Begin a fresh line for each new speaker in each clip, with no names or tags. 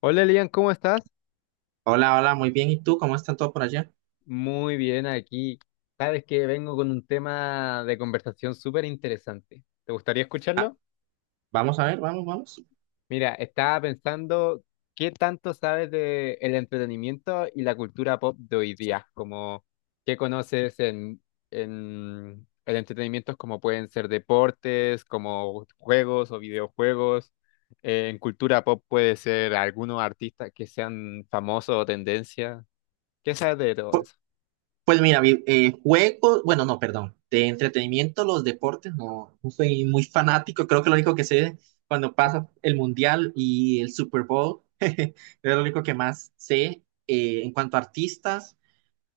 Hola Elian, ¿cómo estás?
Hola, hola, muy bien. ¿Y tú? ¿Cómo están todos por allá?
Muy bien aquí. Sabes que vengo con un tema de conversación súper interesante. ¿Te gustaría
Ah,
escucharlo?
vamos a ver, vamos, vamos.
Mira, estaba pensando qué tanto sabes de el entretenimiento y la cultura pop de hoy día, como qué conoces en el entretenimiento como pueden ser deportes, como juegos o videojuegos. En cultura pop puede ser algunos artistas que sean famosos o tendencia. ¿Qué sabes de todo eso?
Pues mira, juegos, bueno, no, perdón, de entretenimiento, los deportes, no, no soy muy fanático. Creo que lo único que sé cuando pasa el Mundial y el Super Bowl, es lo único que más sé. En cuanto a artistas,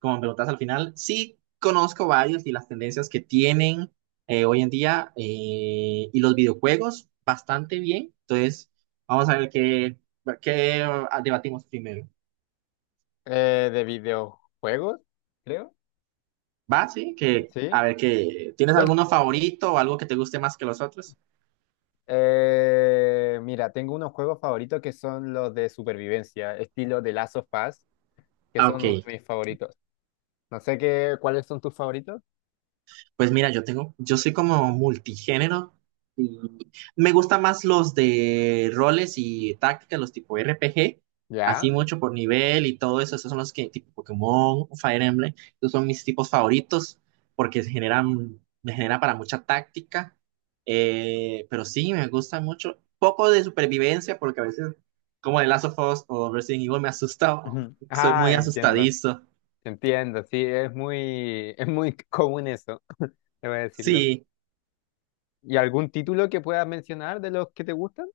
como me preguntas al final, sí conozco varios y las tendencias que tienen hoy en día y los videojuegos bastante bien. Entonces, vamos a ver qué debatimos primero.
De videojuegos, creo.
¿Va? Sí, que a
Sí.
ver que tienes
Cuen-
alguno favorito o algo que te guste más que los otros.
mira, tengo unos juegos favoritos que son los de supervivencia, estilo de Last of Us, que
Ah, ok.
son uno de mis favoritos. No sé qué, ¿cuáles son tus favoritos?
Pues mira, yo soy como multigénero y me gustan más los de roles y tácticas, los tipo RPG,
Ya.
así mucho por nivel y todo eso. Esos son los que, tipo Pokémon, Fire Emblem, esos son mis tipos favoritos porque me genera para mucha táctica. Pero sí, me gusta mucho. Poco de supervivencia porque a veces, como de Last of Us o Resident Evil, me asusta,
Ujú.
soy
Ah,
muy
entiendo.
asustadizo.
Entiendo, sí, es muy, es muy común eso, debo decirlo.
Sí.
¿Y algún título que puedas mencionar de los que te gustan?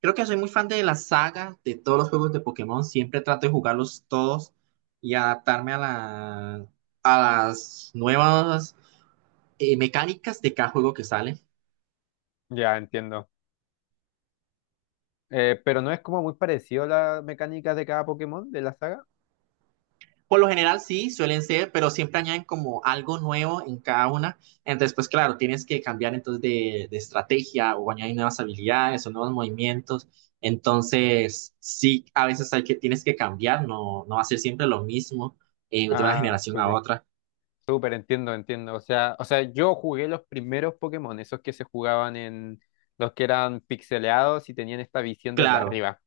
Creo que soy muy fan de la saga, de todos los juegos de Pokémon. Siempre trato de jugarlos todos y adaptarme a las nuevas mecánicas de cada juego que sale.
Ya, entiendo. Pero no es como muy parecido a las mecánicas de cada Pokémon de la saga.
Por lo general sí, suelen ser, pero siempre añaden como algo nuevo en cada una. Entonces, pues claro, tienes que cambiar entonces de estrategia o añadir nuevas habilidades o nuevos movimientos. Entonces, sí, a veces hay que, tienes que cambiar, no, no hacer siempre lo mismo de una
Ah,
generación a
súper.
otra.
Súper, entiendo, entiendo. O sea, yo jugué los primeros Pokémon, esos que se jugaban en los que eran pixeleados y tenían esta visión desde
Claro,
arriba.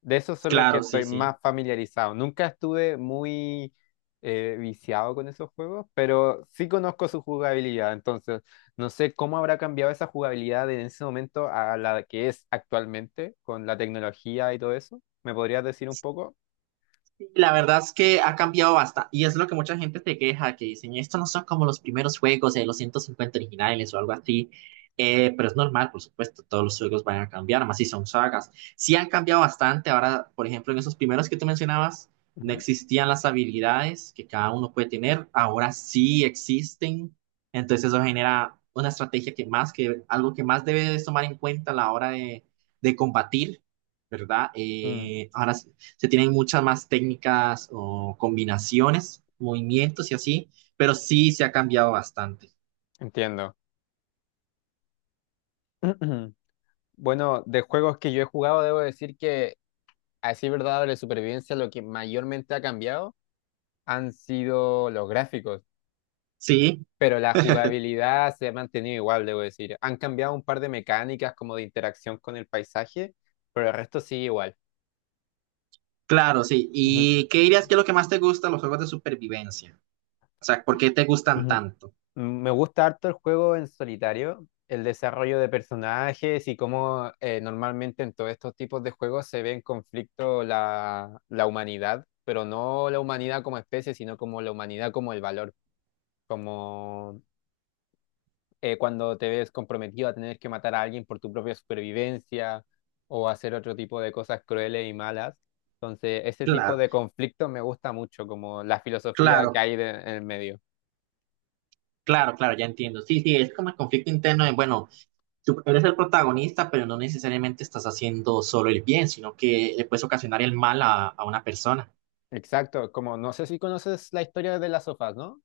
De esos son los que
claro, sí,
estoy
sí.
más familiarizado. Nunca estuve muy viciado con esos juegos, pero sí conozco su jugabilidad. Entonces, no sé cómo habrá cambiado esa jugabilidad en ese momento a la que es actualmente, con la tecnología y todo eso. ¿Me podrías decir un poco?
Sí, la verdad es que ha cambiado bastante, y es lo que mucha gente te queja, que dicen, esto no son como los primeros juegos de los 150 originales o algo así, pero es normal, por supuesto, todos los juegos van a cambiar, más si son sagas. Sí han cambiado bastante, ahora, por ejemplo, en esos primeros que tú mencionabas, no
Ujú.
existían las habilidades que cada uno puede tener, ahora sí existen, entonces eso genera una estrategia que más, que algo que más debes tomar en cuenta a la hora de combatir. ¿Verdad?
Mm,
Ahora sí, se tienen muchas más técnicas o combinaciones, movimientos y así, pero sí se ha cambiado bastante.
entiendo. Bueno, de juegos que yo he jugado, debo decir que, así verdad, de supervivencia, lo que mayormente ha cambiado han sido los gráficos,
Sí,
pero la jugabilidad se ha mantenido igual, debo decir. Han cambiado un par de mecánicas como de interacción con el paisaje, pero el resto sigue igual.
claro, sí.
Ujú.
¿Y qué dirías que es lo que más te gusta de los juegos de supervivencia? O sea, ¿por qué te gustan
Ujú.
tanto?
Mm, me gusta harto el juego en solitario, el desarrollo de personajes y cómo normalmente en todos estos tipos de juegos se ve en conflicto la humanidad, pero no la humanidad como especie, sino como la humanidad como el valor, como cuando te ves comprometido a tener que matar a alguien por tu propia supervivencia o hacer otro tipo de cosas crueles y malas. Entonces, ese tipo
Claro,
de conflicto me gusta mucho, como la filosofía que
claro,
hay en el medio.
claro, claro, ya entiendo. Sí, sí, es como el conflicto interno de, bueno, tú eres el protagonista, pero no necesariamente estás haciendo solo el bien, sino que le puedes ocasionar el mal a una persona.
Exacto, como no sé si conoces la historia de las sofás, ¿no?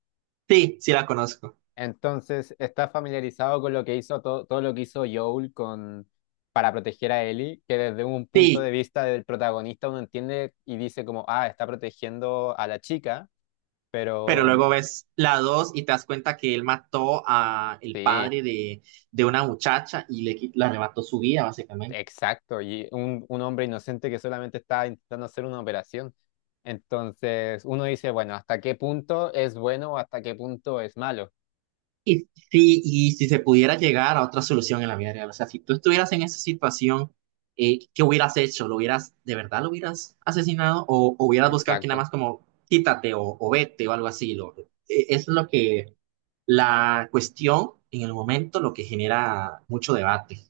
Sí, sí la conozco.
Entonces, ¿estás familiarizado con lo que hizo todo lo que hizo Joel con para proteger a Ellie? Que desde un punto de
Sí,
vista del protagonista uno entiende y dice como, ah, está protegiendo a la chica,
pero
pero
luego ves la 2 y te das cuenta que él mató a el
sí,
padre de una muchacha y le arrebató su vida, básicamente.
exacto, y un hombre inocente que solamente está intentando hacer una operación. Entonces, uno dice, bueno, ¿hasta qué punto es bueno o hasta qué punto es malo?
Y si se pudiera llegar a otra solución en la vida real, o sea, si tú estuvieras en esa situación, ¿qué hubieras hecho? ¿Lo hubieras, de verdad lo hubieras asesinado o hubieras buscado que nada
Exacto.
más como quítate o vete o algo así? Es lo que la cuestión en el momento, lo que genera mucho debate.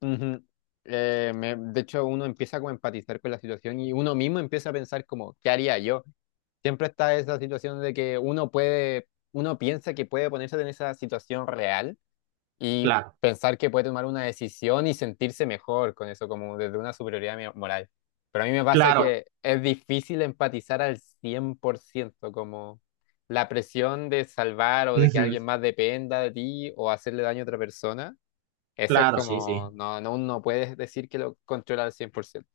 Ujú. De hecho, uno empieza como a empatizar con la situación y uno mismo empieza a pensar como, ¿qué haría yo? Siempre está esa situación de que uno puede, uno piensa que puede ponerse en esa situación real y
Claro,
pensar que puede tomar una decisión y sentirse mejor con eso, como desde una superioridad moral. Pero a mí me pasa
claro,
que es difícil empatizar al 100% como la presión de salvar o de que
ujú,
alguien más dependa de ti o hacerle daño a otra persona. Eso es
claro, sí,
como,
sí.
no, no, no puedes decir que lo controla al 100%.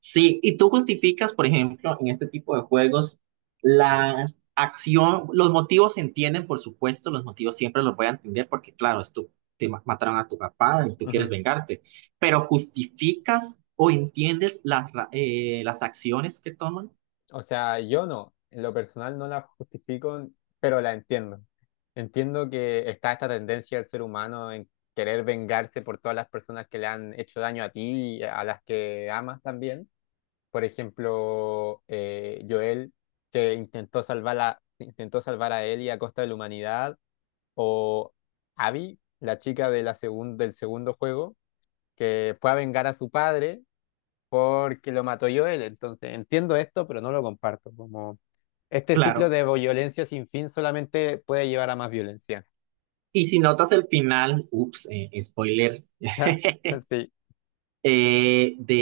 Sí, y tú justificas, por ejemplo, en este tipo de juegos, la acción, los motivos se entienden, por supuesto, los motivos siempre los voy a entender porque, claro, es tu- te ma- mataron a tu papá y tú quieres
Ujú.
vengarte, pero justificas o entiendes las acciones que toman,
O sea, yo no, en lo personal no la justifico, pero la entiendo. Entiendo que está esta tendencia del ser humano en querer vengarse por todas las personas que le han hecho daño a ti y a las que amas también. Por ejemplo, Joel, que intentó salvar a Ellie a costa de la humanidad, o Abby, la chica de del segundo juego que fue a vengar a su padre porque lo mató Joel. Entonces, entiendo esto, pero no lo comparto. Como este ciclo
claro.
de violencia sin fin solamente puede llevar a más violencia.
Y si notas el final, ups, spoiler,
Sí,
eh, de,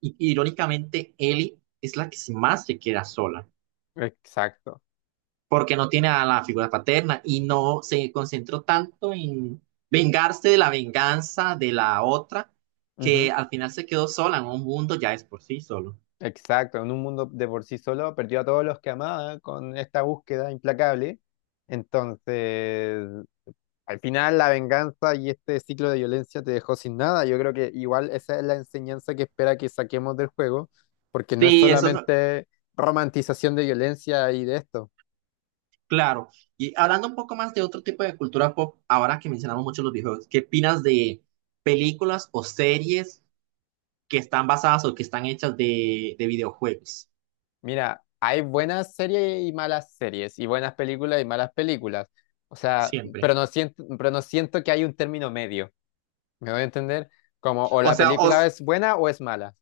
irónicamente, Ellie es la que más se queda sola.
exacto.
Porque no tiene a la figura paterna y no se concentró tanto en vengarse de la venganza de la otra que
Ujú.
al final se quedó sola en un mundo ya es por sí solo.
Exacto. En un mundo de por sí solo perdió a todos los que amaba con esta búsqueda implacable. Entonces, al final la venganza y este ciclo de violencia te dejó sin nada. Yo creo que igual esa es la enseñanza que espera que saquemos del juego, porque no es
Sí, eso es lo-
solamente romantización de violencia y de esto.
claro. Y hablando un poco más de otro tipo de cultura pop, ahora que mencionamos mucho los videojuegos, ¿qué opinas de películas o series que están basadas o que están hechas de videojuegos?
Mira, hay buenas series y malas series, y buenas películas y malas películas. O sea,
Siempre.
pero no siento que hay un término medio. ¿Me voy a entender? Como o
O
la
sea,
película
os,
es buena o es mala.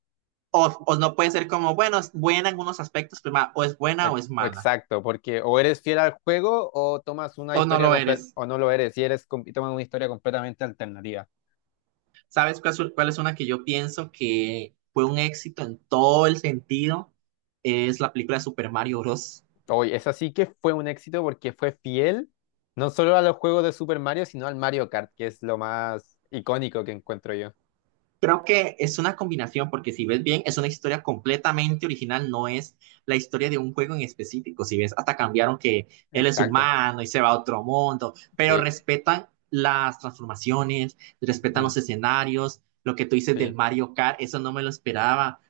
Os no puede ser como, bueno, es buena en unos aspectos, o es buena o
Ex-
es mala,
Exacto, porque o eres fiel al juego o tomas una
o no
historia
lo
completa,
eres.
o no lo eres, y eres y tomas una historia completamente alternativa.
¿Sabes cuál es una que yo pienso que fue un éxito en todo el sentido? Es la película de Super Mario Bros.
Hoy esa sí que fue un éxito porque fue fiel no solo a los juegos de Super Mario, sino al Mario Kart, que es lo más icónico que encuentro yo.
Creo que es una combinación, porque si ves bien, es una historia completamente original, no es la historia de un juego en específico. Si ves, hasta cambiaron que él es
Exacto,
humano y se va a otro mundo, pero
sí.
respetan las transformaciones, respetan los
Ujú.
escenarios, lo que tú dices del
Sí.
Mario Kart, eso no me lo esperaba.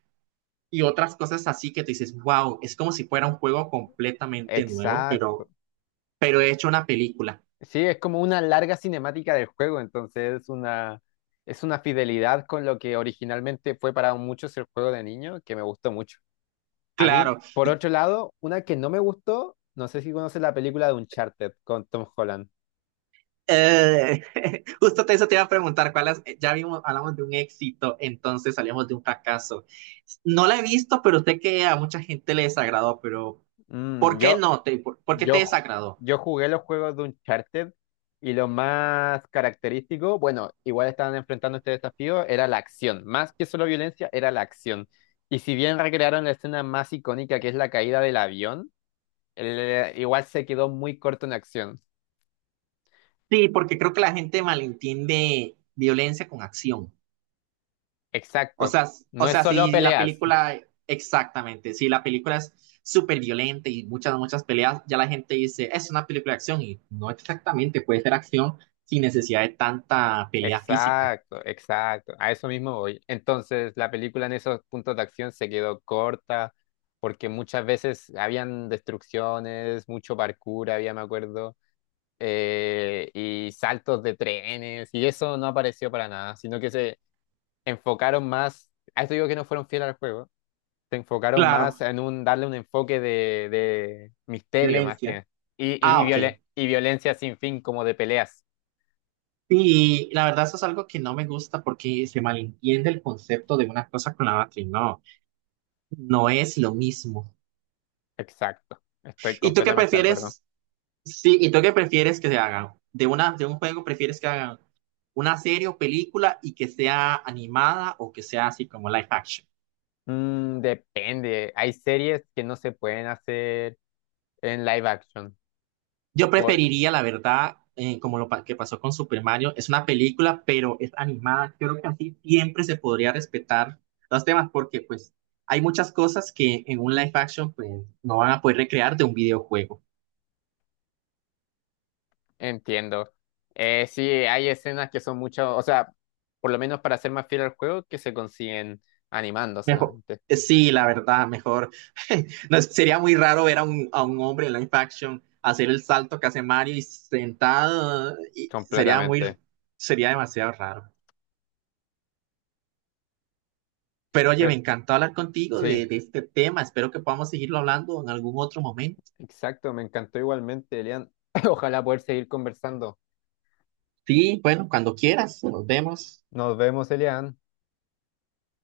Y otras cosas así que tú dices, wow, es como si fuera un juego completamente nuevo,
Exacto.
pero he hecho una película,
Sí, es como una larga cinemática del juego, entonces es una fidelidad con lo que originalmente fue para muchos el juego de niño, que me gustó mucho. A mí,
claro.
por
Y,
otro lado, una que no me gustó, no sé si conoces la película de Uncharted con Tom Holland.
eh, eso te iba a preguntar, ¿cuál es? Ya vimos, hablamos de un éxito, entonces salimos de un fracaso. No la he visto, pero sé que a mucha gente le desagradó, pero
Mm,
¿por qué
yo
no? ¿Por qué te
Yo, ju-
desagradó?
yo jugué los juegos de Uncharted y lo más característico, bueno, igual estaban enfrentando este desafío, era la acción. Más que solo violencia, era la acción. Y si bien recrearon la escena más icónica, que es la caída del avión, igual se quedó muy corto en acción.
Sí, porque creo que la gente malentiende violencia con acción.
Exacto.
O
No es
sea,
solo
si la
peleas.
película, exactamente, si la película es súper violenta y muchas peleas, ya la gente dice, es una película de acción y no exactamente, puede ser acción sin necesidad de tanta pelea física.
Exacto, exacto. A eso mismo voy. Entonces, la película en esos puntos de acción se quedó corta porque muchas veces habían destrucciones, mucho parkour, había, me acuerdo, y saltos de trenes, y eso no apareció para nada, sino que se enfocaron más, a esto digo que no fueron fieles al juego, se enfocaron
Claro,
más en un darle un enfoque de, misterio más
violencia.
que, y, y,
Ah,
y
ok.
violen- y violencia sin fin como de peleas.
Y la verdad eso es algo que no me gusta porque se malentiende el concepto de una cosa con la otra y no, no es lo mismo.
Exacto, estoy
¿Y tú qué
completamente de acuerdo.
prefieres? Sí, ¿y tú qué prefieres que se hagan? De un juego prefieres que hagan una serie o película y que sea animada o que sea así como live action.
Mm, depende. Hay series que no se pueden hacer en live action.
Yo
Por,
preferiría, la verdad, que pasó con Super Mario, es una película, pero es animada. Creo que así siempre se podría respetar los temas porque pues hay muchas cosas que en un live action pues no van a poder recrear de un videojuego.
Entiendo. Sí, hay escenas que son mucho, o sea, por lo menos para ser más fiel al juego, que se consiguen animando
Mejor,
solamente,
sí, la verdad, mejor. No, sería muy raro ver a a un hombre en live action hacer el salto que hace Mario y sentado. Y sería muy,
completamente.
sería demasiado raro. Pero oye, me
Pero-
encantó hablar contigo
sí,
de este tema. Espero que podamos seguirlo hablando en algún otro momento.
exacto. Me encantó igualmente, Elian. Ojalá poder seguir conversando.
Sí, bueno, cuando quieras, nos vemos.
Nos vemos, Elian.